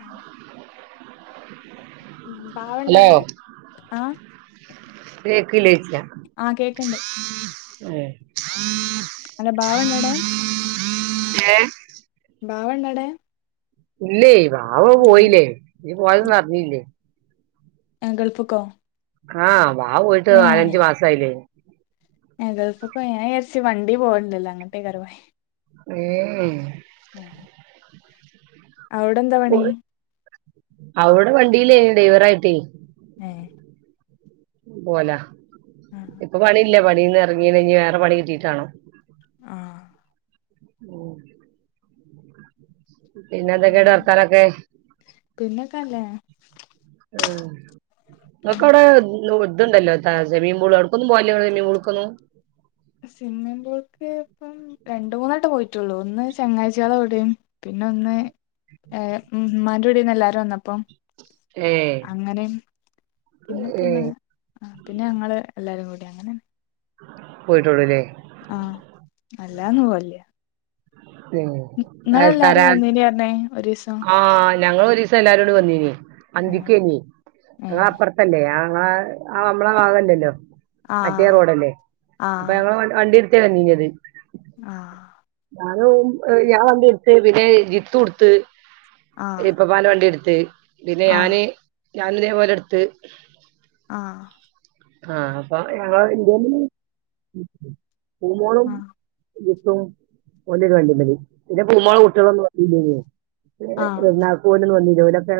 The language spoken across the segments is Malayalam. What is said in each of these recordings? ആ ഹലോ പാവണ്ടവ്ടെ ആ കേക്ക്ണ്ട് [unintelligible] ഏ അല്ല ബാവണ്ടവടെ ഏഹ് ബാവണ്ടവിടെ. ഇല്ലേ വാവ പോയില്ലേ നീപോയതൊന്നും അറിഞ്ഞില്ലേ? ഗൾഫുക്കോ? ആ ബാവ പോയിട്ട് നാലഞ്ചു മാസായില്ലേ. ഗൾഫ്ക്ക് പോയാ ഞാൻ വിചാരിച്ചു വണ്ടി പോവണ്ടല്ലോ അങ്ങട്ടാ കേറി പോ ഏഹ് ഉം അവിടെ എന്താ പണി അവിടെ വണ്ടിയിലേ ഡൈവറായിട്ടേ ഏഹ് പോല ആഹ് ഇപ്പൊ പണി ഇല്ല പണിന്ന് ഇറങ്ങീഞ്ഞ് വേറെ പണി കിട്ടീട്ടാണോ ആഹ് ഉം പിന്നെ എന്തൊക്കെണ്ട് വർത്താനൊക്കെ. പിന്നൊക്കെ അല്ലേ? ആഹ് നിങ്ങക്കാടെ ലോ ഇതുണ്ടല്ലോ താ സെമീൻ പൂൾ അവടക്കൊന്നും പോവാനില്ല സെമീൻ പൂൾക്ക് ഒന്നും. സ്വിമ്മിംഗ് പൂൾക്ക് ഇപ്പം രണ്ട് മൂന്നൂട്ടം പോയിട്ടുള്ളൂ ഒന്ന് ചങ്ങാഴ്ചാളെ കൂടെയും പിന്നെ ഒന്ന് ഏർ ഉമ്മാന്റെ കുടിന്ന് എല്ലാരും വന്നപ്പൊ ഏഹ് അങ്ങനെ പിന്നെ പൊന്ന് ഏഹ് പിന്നെ ഞങ്ങള് എല്ലാരും കൂടി അങ്ങനെ പോയിട്ടുടൂല്ലേ. ആഹ് അല്ലാന്ന് പോല്ല്യ. ഉം നിങ്ങളെല്ലാരും തര വന്നേന് പറഞ്ഞേ. ഒരീസം ആഹ് ഞങ്ങള് ഒരീസം എല്ലാരൂടി വന്നീനി ഉം അന്തിക്കേനി അ ഉം അപ്പുറത്തല്ലേ ആ നമ്മളെ ഭാഗല്ലല്ലോ മറ്റേ ആഹ് റോഡല്ലേ അപ്പൊ ഞങ്ങള് വണ്ടി തനിഞ്ഞത്. ആഹ ഞാനും ഞാൻ വണ്ടിയ എടുത്ത് പിന്നെ ജിത്ത് എടുത്ത് ആഹ് പിന്നെ പ്പപ്പാന്റെ വണ്ടി എടുത്ത് പിന്നെ ആഹ് ഞാന് ഞൻ ഇതേപോലെ എടുത്ത് ആഹ ആഹ അ ഞങ്ങള് ഇന്ത്യോളും ആഹ് ജിത്തും ഓൻ്റെ വണ്ടിമല് ഇൻ്റെ പൂമോളേ കുട്ടികളൊന്നും ആഹ് വന്നിലേന്നു നാ പോ വ ജോലൊക്കെ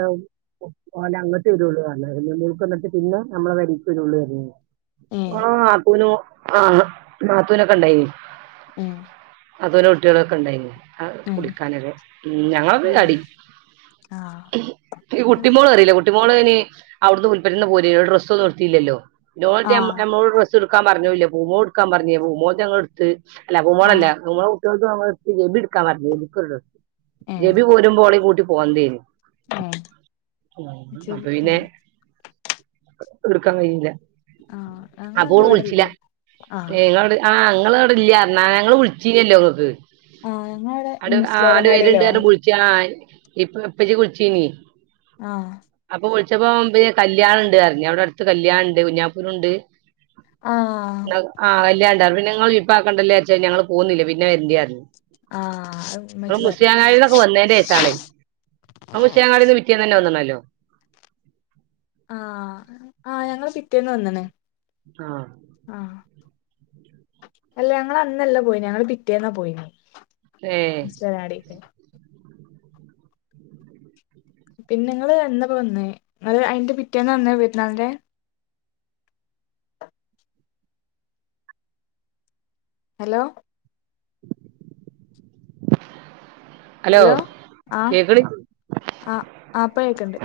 പോലെ അങ്ങനത്തെ ഒരു ഉള്ള പറഞ്ഞ മൾക്ക്ന്നിട്ട് പിന്നെ നമ്മള വരിക്കും ഉള്ള ഏഹ് ആ നാത്തൂനു ആ നാത്തൂനൊക്കെ ഇ ണ്ടായിന്ന് ഉ അതുപോലെ കുട്ടികളൊക്കെ ഉണ്ടായിരുന്നു കുടിക്കാനൊക്ക ഞങ്ങ ആഹ് ടി ആഹ് കുട്ടിോള അറില്ല കുട്ടിോളന് അവിടുന്ന് ഉൽപ്പെറ്റുന്ന പോല ഡ്രസ്ന്നും നിർത്തില്ലോ ആഹ് ഇോമ്മോട് ഡ്രസ് എടുക്കാ പറഞ്ഞൂല്ല പൂമോ എടുക്കാൻ പറഞ്ഞേ പൂമോ ഞങ്ങ എടുത്ത് അല്ല ആഹ് പൂമോണല്ലൂ വത്തി ബട്ക്ക വർ ഇിക്കറ ഏഹ് ജബി പോരുമ്പോളേ കൂട്ടി പോവതേന് ഏഹ് ശരി അപ്പൊ പിന്നെ ആഹ് എർക്കാൻ കഴിില്ല ആഹ് ഞങ്ങളന്ന് അപ്പോട് വിളിച്ചില്ല ഇവിടില്ലേ ആഹ് നിങ്ങളട് ആ ഞങ്ങളവിടെ ഇല്ലാന്നറിഞ്ഞ് ഞങ്ങള് വിളിച്ചില്ലോക്ക് ആക്ക് ആഹ് ഞങ്ങളവിടെ മുസ്ലിരങ്ങാടില് എ കുളിച്ചാ ഇപ്പൊ എപ്പി കുളിച്ചീനി ആഹ പച്ചപ്പോ പിന്നെ കല്യാണ ഉണ്ട് പറഞ്ഞ അവിടെ അടുത്ത് കല്യാണ ഉണ്ട് കുഞ്ഞാപ്പൂരുണ്ട് ആഹ് ആഹ വല്ാണ്ട പിന്നെഞങ്ങൾ വിപ്പക്കണ്ടല്ലേച്ചാ ഞങ്ങള്ൾ പോകുന്നില്ല പിന്നെ എന്ായിരുന്നു ആഹ അത് മച്ച പറ മുഷ്യാങ്ങാടി നിന്നൊക്കെ വന്നതിന്റെ വേഷാണ് നമ്മ ഉഷ്യാങ്ങാടി നിന്ന് പിറ്റിയന്ന് തന്നെ വന്നണല്ലോ ആഹ ആഹ ഞങ്ങള് പിറ്റേന്ന് വന്ന ക്ണ് ആഹ അല്ല ഞങ്ങ അന്നല്ല പോയി ഞങ്ങള് പിറ്റേന്നാ പോയിന് ഏ [unintelligible] പിന്നെ നിങ്ങള് എന്നപ്പോ വന്നേ നിങ്ങള് അയിന്റെ പിറ്റേന്നാ വന്നേ പെരുന്നാളിൻ്റെ ഹലോ? ഹലോ ആ കേക്കണി ആ ആ ഇപ്പൊ കേക്കണ്ട്.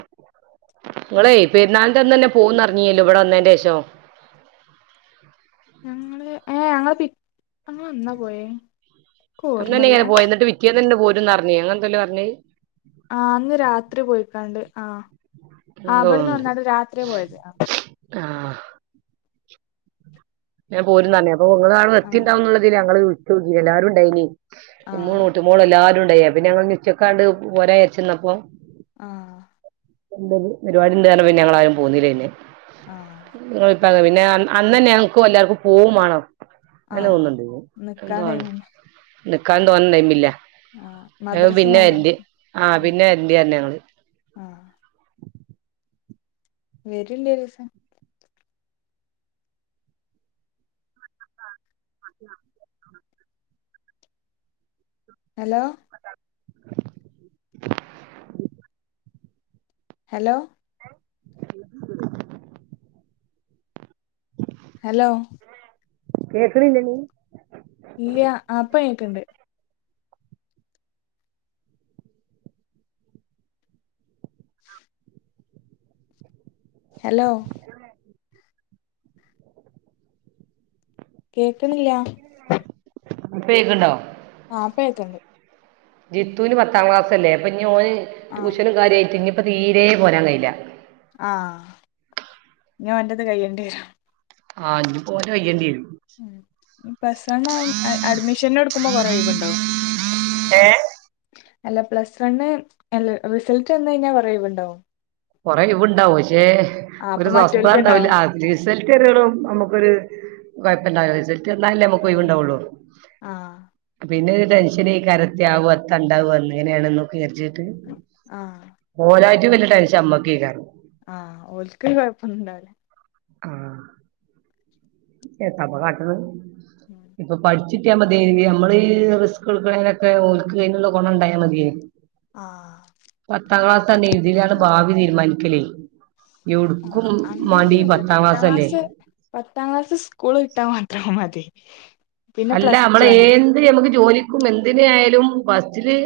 നിങ്ങളേ പെരുന്നാളിൻ്റെ അന്ന് തന്നെ പോവുന്നറിങ്ങിയല്ലോ ഇവിടെ വന്നതിന്റെ ശേഷം ഞങ്ങള് ഏ ഞങ്ങള് പി ഞങ്ങള് എന്ന പോയേ? എനിക്ക് അന്ന് തന്നെ ഓർമ്മല്ല ഇങ്ങനെ പോയ എന്നിട്ട് പിറ്റേന്നനെ പോരുന്ന് പറഞ്ഞേ അങ്ങനെന്തല്ലോ പറഞ്ഞത്. ആ അന്ന് രാത്രി പോയിക്കാണ്ട് ആ. ആ അവിടുന്ന് തോന്നുണ്ട് വന്നട്ട രാത്രി പോയത് ആ. ആഹ് ഞാൻ പോരുന്നു പറഞ്ഞു അപ്പൊ നിങ്ങള് ആഹ് എത്തിയണ്ടാവന്നുള്ളതില് ഞങ്ങള് വിളിച്ച് ലഎല്ലാരും ഉണ്ടായിനി. ഉമ്മും ആഹ് മുമ്പി മോളല്ലാവരും ഉണ്ടായിപ്പന്ന ഞങ്ങൾ ഉച്ചക്കാണ്ട് പോരച്ചെന്നപ്പോ ആ. എന്ത പരിപാടി ണ്ട് ന്നറിഞ്ഞപ്പോൾ ഞങ്ങൾ ആരും പോന്നുന്നില്ലേന്നെ. ആ. പിന്നെ അന്ന് തന്നെ ഞങ്ങൾക്കും എല്ലാവർക്കും പോവും വേണം. അങ്ങനെ ആഹ് തോന്നുന്നുണ്ട് നിക്കാൻ എന്താണ് ടൈമുണ്ട് നിക്കാ തോന്നൻ ടൈമില്ല. ആഹ് മദ്രസ പിന്നെ വരണ്ട് ആ ആഹ് പിന്നെ വരണ്ട്ന്ന് പറഞ്ഞിന്നു ആഹ് വരില്ലേ ഒരുസം? ഹലോ? ഹലോ? ഹലോ? കേക്കണില്ലേ നീ? ഇല്ല. ഇപ്പ കേക്കണ്ട്. ഹലോ? കേൾക്കണില്ല. ഇപ്പകേക്കണ്ണ്ടോ? ആ ഇപ്പാ കേക്കണ്ണ്ട്. ജിത്തുന് പത്താം ക്ലാസ് അല്ലേ അപ്പൊ ഓന് ആഹ് ട്യൂഷനും കാര്യമായിട്ട് ഇ ഇപ്പൊ തീരെ പോരാൻ കഴിയില്ല. ആ ഇനി ഓൻ്റേത് കയ്യേണ്ടി വരും. ആ ഇനി ഓന്റെ കൈയേണ്ടി വരും. ഉം ഇനി പ്ലസ് വൺ അഡ്മിഷൻ എടുക്കുമ്പോ കൊറെ ഒഴിവുണ്ടാകും. ഏ? അല്ല പ്ലസ് വണ് അല്ല റിസൾട്ട് വന്നു കഴിഞ്ഞാൽ കൊറേ ഒയിവുണ്ടാകും. കൊറേ ഒഴിവ് ഇണ്ടാവും പക്ഷെ ഒരു അപ്പൊ സ്വസ്ഥ മറ്റോൽക്ക് ഉണ്ടാവും ഉണ്ടാവൂല്ല റിസൽറ്റ് [unintelligible] നമുക്കൊരു കൊഴപ്പുണ്ടാവില്ല റിസൾട്ട് വന്നാലല്ലേ നമ്മുക്ക് ആ ഒഴിവുണ്ടാവുള്ളു. ആ പിന്നെ [unintelligible] എങ്ങനെയാണെന്നൊക്കെ വിചാരിച്ചിട്ട് ആ ഇതിലും വല്യ ടെൻഷൻ നമ്മക്ക് [unintelligible] ആ ഓർക്കോരു കൊഴപ്പ ഉണ്ടാവു ആ. എന്താപ്പ കാട്ടന്ന്. ഇപ്പൊ പഠിച്ചി കിട്ടിയ മതി നമ്മള് ഈ റിസ്ക് എടുക്കണൊനെക്കെ ഓൽക്ക്‌ അതിനുള്ള ഗുണം ഉണ്ടായാ മതിയായിന്ന്. ആ പത്താം ക്ലാസ് തന്ന എഴുതിലാണ് ഭാവി തീരുമാനിക്കലേ. എവ്ട്ക്കും അങ്ങനെ മാണ്ടി ഈ വരില്ല. പത്താം ക്ലാസ്സല്ലേ ക്ലാസ് പത്താം ക്ലാസ് സ്കൂളിൽ വിട്ട മാത്രം മതി. പിന്നെ അല്ല പ്ലസ് ടു നമ്മള് ആണ് എന്ത് നമക്ക് ജോലിക്കും എന്തിന ആയാലും ഫസ്റ്റില്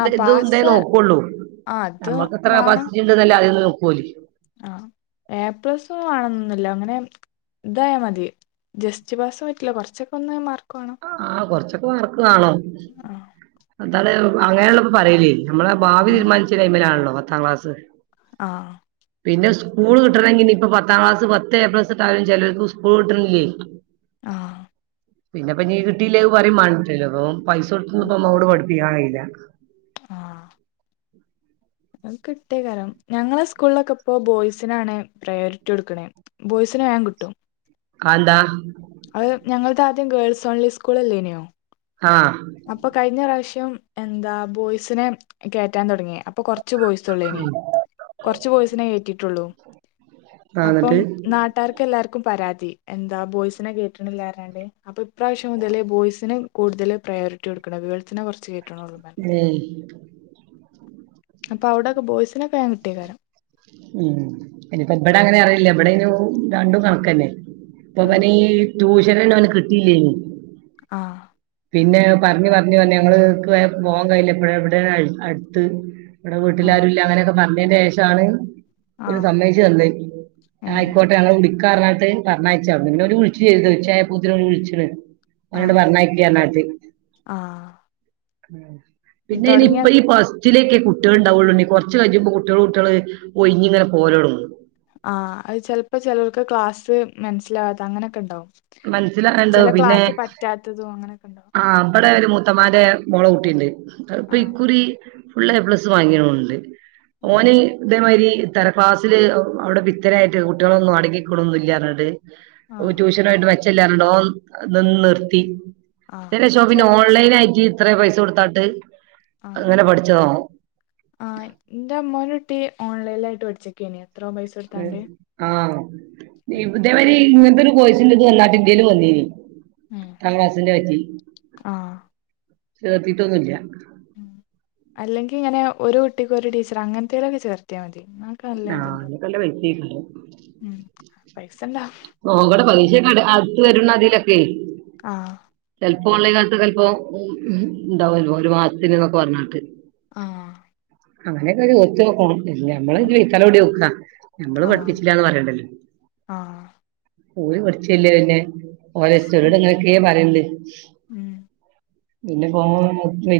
ആ എന്താ പാസ് നോക്കുള്ളൂ ആ അത് നമ്മൾക്ക് എത്ര കപ്പാസിറ്റി ഉണ്ട്ന്നല്ലേ ആദ്യൊന്ന് നോക്കലേ ആ എ പ്ലസ് വേണനൊന്നുന്നില്ല അങ്ങനെ ഇതായാ മതി ജസ്റ്റ് പാസ് പറ്റില്ല. കുറച്ചൊക്കെ ഒന്ന് വേണം ആഹ് കൊറച്ചൊക്കെ വർക്ക് കാണും. ആഹ് അതാ അങ്ങനെ ഒള്ളള്ളപ്പോ പറയല് നമ്മളെ ഭാവി തീരുമാനിച്ച ടൈമിലാണല്ലോ പത്താം ക്ലാസ് ങാ പിന്നെ സ്കൂൾ കിട്ടണെങ്കി ഇനി ഇപ്പൊ പത്താം ക്ലാസ് പത്ത് എ പ്ലസ് കിട്ടിയാലും ചിലർക്ക് സ്കൂൾ കിട്ടണങ്കി ആഹ പിന്നെപ്പ നീ കിട്ടീലേക്ക് പറയും [unintelligible] അപ്പൊ പൈസ കൊടുത്ത്ന്ന് ഇപ്പ മോട് പഠിപ്പിക്കാകയില്ല ആഹ അത് കിട്ടിയകാരം. ഞങ്ങളെ സ്കൂളിലൊക്കെ ഇപ്പോ ബോയ്സിനാണ് പ്രയോറിറ്റി കൊടുക്കണേ. ബോയ്സ് വേഗം കിട്ടും. [unintelligible] അത് ഞങ്ങളുടെ ആദ്യം ഗേൾസ് ഓൺലി സ്കൂൾ അല്ലേനെയോ ആഹ് അപ്പൊ കഴിഞ്ഞ പ്രാവശ്യം എന്താ ബോയ്സിനെ കേറ്റാൻ തുടങ്ങിയെ. അപ്പൊ കൊറ കുറച്ചു ബോയ്സൊള്ളേനി. കുറച്ചു ബോയ്സിനേ കേറ്റിയിട്ടുള്ളൂ. ആഹ് അപ്പം എന്നിട്ട് നാട്ടാർക്ക് എല്ലാർക്കും പരാതി എന്താ ബോയ്സിനെ കേറ്റണില്ലരാണ്ട്. അപ്പൊ ഇപ്രാവശ്യം മുതല് ബോയ്സന് കൂടുതൽ പ്രയോറിറ്റി കൊടുക്കണം. ഗേൾസിനെ കൊറച്ച് ഏയ് അപ്പൊ അവിടൊക്കെ ബോയ്സിനെ [unintelligible] കിട്ടിയ കാരം ഉം ഇനിപ്പോ ഇവിടെ അങ്ങനെ അറിയില്ല. എവിടെ ഇനും രണ്ടും കണക്കന്നെ ഇപ്പൊ ആ അവന് ഈ ട്യൂഷൻണ് അവന് കിട്ടിയില്ലേനു ആഹ പിന്നെ പറഞ്ഞഞ് പറഞ്ഞഞ് പറഞ്ഞു ഞങ്ങള് പോകാൻ കഴിയില്ല എപ്പഴ എവിടെ അടുത്ത് ഇവിടെ ആ വീട്ടിലാരും ഇല്ല അങ്ങനെയൊക്കെ പറഞ്ഞതിന്റെ ശേഷമാണ് ആ ഒരു സമ്മിച്ചു തല്ലേ ഏ ആയിക്കോട്ടെ ഞങ്ങള്െ വിടിക്ക കണട്ട കണാഴ്െ ഒരു ഒഴിച്ചു ചെയ്രുത് ചായയൂത്തിന് വിഴിച്ചിണ് ആ അവോട് പറണക്കാനാട്ട ആ പിന്നെ ഇനി തുടങ്ങിയ ഇപ്പ ഈ ഫസ്റ്റിലേക്കെ കുട്ടികൾണ്ടാവുള്ളു കുറച്ചു കഴിയുമ്പോ കുട്ടികള് കുട്ടികള് ഓയിഞ് ങ്ങനെ പോരോടുന്നു ആഹ അത് ചെിലപ്പോ ചിലർക്ക് ക്ലാസ്സ് മനസ്സിലാവാത്ത അങ്ങനെയൊക്കെ ഉണ്ടാവും മനസ്സിലണ്ടാവ ചില പിന്നെ ക്ലാസ് പറ്റാത്തതും അങ്ങനൊക്കെ ഉണ്ടാവും ആ അവിടെ ഒരു മു ത്തമാരെ മുോള കൂട്ടിണ്ട് ഇപ്പൊ ആ ഇക്കുറി ഫുള് എ പ്ലസ് വാങ്ങിയണണ്ട് ആ ഓന ഇതേമാരി ഇത്ത ക്ലാസ്സിില് അവിടെ പിത്തരായിട്ട് കുട്ടികളൊന്നും അടങ്ങിക്കൊണൊന്നും ഇല്ലണ്ട് ആ വെച്ചല്ലണ്ടോ നിന്ന ആ നിർത്തിന്നെ ഷോപ്പി ചെ ഓൺലൈൻ ആയിി എത്ര പൈസ കൊടുത്താട്ട് ആ അങ്ങനെ പഠിച്ചതാവും ആ എന്റെ അമ്മോനൊട്ടി ഓൺലൈനിലായിട്ട് പഠിച്ചക്കണിയ എത്രോ പൈസടുതണ്ട് ഇ ഇതേവരി ഇങ്ങനത്തെൊരു കോയിിച്ചണ്ട് ഇത് വന്നട്ട ഇന്ത്യൽ വന്നീന് ഉം തക്ലാസിന്റെ പറ്റി ചേർത്തിട്ടൊന്നുമില്ല ഉ അല്ലെങ്കിൽ ഇങ്ങനെ ഒരു കുട്ടിക്ക് ഒരു ടീച്ചർ അങ്ങനത്തലൊക്കെ ചേർത്തയാൽ മതി എന്നക്കെ നല്ല ആഹ് ഇതുണ്ടോ അയിനൊക്കെ നല്ല പൈസേക്കാരം ഉ പൈസ ഇണ്ടോ ഓ അൂടെ പലീക്ഷക്ക അടുത്ത വരുന്ന അതിലൊക്കെ ആഹ ള്ള കാലത്ത് ചെപ്പോ ഉണ്ടാവല്ലോ ഒരു മാസത്തിന്ന്നൊക്കെ പറഞ്ഞട്ട് ആഹ അങ്ങനെക്കെ ഒത്തു നോക്കണം ഞമ്മള് വി തല ഓടി നോക്കാ നഞമ്മള് ആഹ് പഠിപ്പിച്ചില്ലന്ന് പറയണ്ടല്ലോ ആഹ് പറിച്ചല്ലേ പിന്നെ ഓല ചട് അങ്ങനൊക്കെയ പറയണ്ട് ഉം പിന്നെ പ [unintelligible]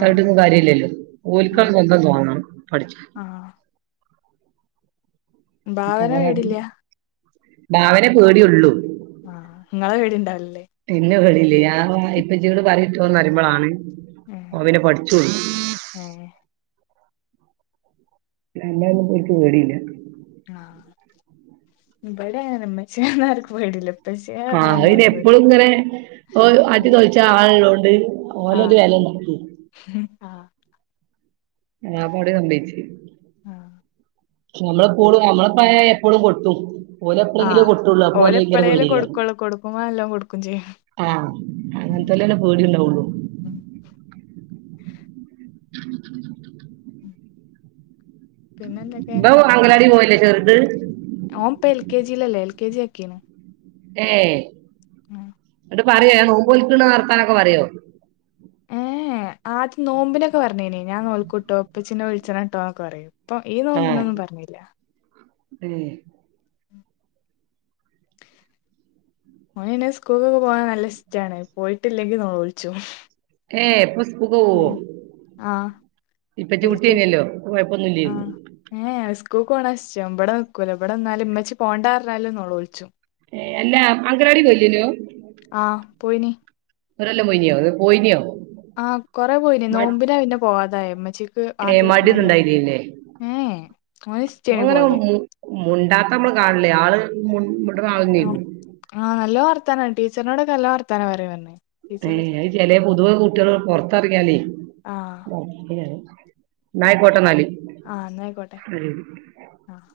ആഹ് കാര്യമില്ലല്ലോ ഓൽ ക്കാണ് ആഹ് സ്വന്തം തോന്നണം പഠിച്ചാൻ. [inaudible] ആഹ് ഇപ്പൊ ഭാവന വേറെ- വേടില്ല. ഭാവനെ പേടിയുള്ളൂ. ആഹ് ഇങ്ങളെ പേടിണ്ടാവില്ലല്ലേ പിന്നെ കളിയില്ലേ ഞാൻ ആഹ് ഇപ്പച്ചിയോട് പറയിട്ടോന്ന് പറുമ്പോളാണ് ഉം ഓന്‍ പിന്നെ പഠിച്ചോളും. ഏഹ് അല്ല ഒന്നും പോൽക്ക് പേടിയില്ല. ആഹ് ഇവിടെ അങ്ങന്നെ ഉമ്മച്ചി ഒന്നും ആർക്കും പേടിയില്ല. ആഹ് ഇനി എപ്പോളും ഇങ്ങനെ ആറ്റി പേടിയാ തൊളിച്ച ആളി ഇള്ളോണ്ട് ഒരു ആഹ് വെലയിലാക്കി. ആഹ് ഞാപ്പവടെ കൊണ്ടേയ്ച്ചേ ആഹ് നമ്മളെ പോളും നമ്മളെ പ്പായ എപ്പോളും കൊട്ടും ഓലെ പ്പളെങ്കിലും ആഹ് കൊട്ടൊള്ളു അപ്പോലെ ഓല് ഭയങ്കര എപ്പളേലും പേട്യേക്കാരം. കൊടുക്കുള്ളൂ കൊടുക്കുമ്പോ നല്ലോം കൊടുക്കും ചെയ്യും ആഹ് ഉം അങ്ങൻത്തൊലെന്നെ പേടിണ്ടാവൊള്ളൂ. ഉം പിന്നെ ഇബം അങ്കണവാടി പോവേല്ലേ ചെർത്. ഓന്‍ പ്പ എൽ കെ ജി ല്ലല്ലേ എൽ കെ ജി ആക്കീണ്. ഏഹ് ഉം ങ്ങട്ട് പറ്യോ ഞാ നോമ്പോല്ക്ക്ണ വർത്താനൊക്കെ പറ്യോ. ഏഹ് ആദ്യ നോമ്പ്നൊക്കെ പർഞ്ഞിനി ഞാൻ നോൽക്കുട്ടോ ഇപ്പച്ചിന്നെ വിൾച്ചെണെട്ടോ ന്നൊക്കെ പറിയും. ഇപ്പൊ ഈ നോമ്പ്ന്നൊന്നും പർഞ്ഞില്ല. ഉം ഓന് പിന്നെ സ്കൂൾക്കൊക്കെ പോവാൻ നല്ലഷ്ടാണ് പോയിട്ടില്ലെങ്കി നോലോൾച്ചും. ഏഹ് പ്പസ് ഉം ആഹ് ഇപ്പച്ചി എല്‍ കെ ജി കുട്ടിയനല്ലോ കുഴപ്പമൊന്നുമില്ലായിരുന്നു ആഹ് ഏഹ് സ്ക്കൂക്കോണെഷ് ച്ചം ഇബടെ നിക്കൂല ബടെന്നാല് ഇമ്മച്ചി പോണ്ടാർഞ്ഞാലും നോലോൾച്ചും. ഏഹ് അല്ലാ അംങ്കലവാടി പോയില്യേനോ ഓൻ ആ പോയിനി ഒരെല്ലം പോയീന്യോ അതോ പോയിന്യോ? ആഹ് കൊറെ പോയിനി നോമ്പിനാ പിന്നെ പോവാതായെ ഇമ്മച്ചി ക്ക് ഏ, ആക്ക്യൊട്ക്കാൻ മടി ഒന്നും കയ്യാ ഉണ്ടായില്ലേ ഏഹ് ഓനിഷ്ടേനി പോവല് ഏഹ് മുണ്ടാത്ത അമ്മള് കാണുലേ ആള് മുൺ മുൺ അം ആഹ് നല്ലോ വർത്താന ടീച്ചറിനോട്ക്ക നല്ലോ വർത്താനം പറിം പർഞ്ഞ്. ഏഹ് അഹ് ചെലേ പൊതുവെ കുട്ടിള് പൊർത്ത്‌ എർങ്ങിയാല് ആഹ് [unintelligible] ഇന്ന അയിക്കോട്ടെ ഇന്നാല് ആഹ് ഇന്ന അയിക്കോട്ടെ ആഹ്.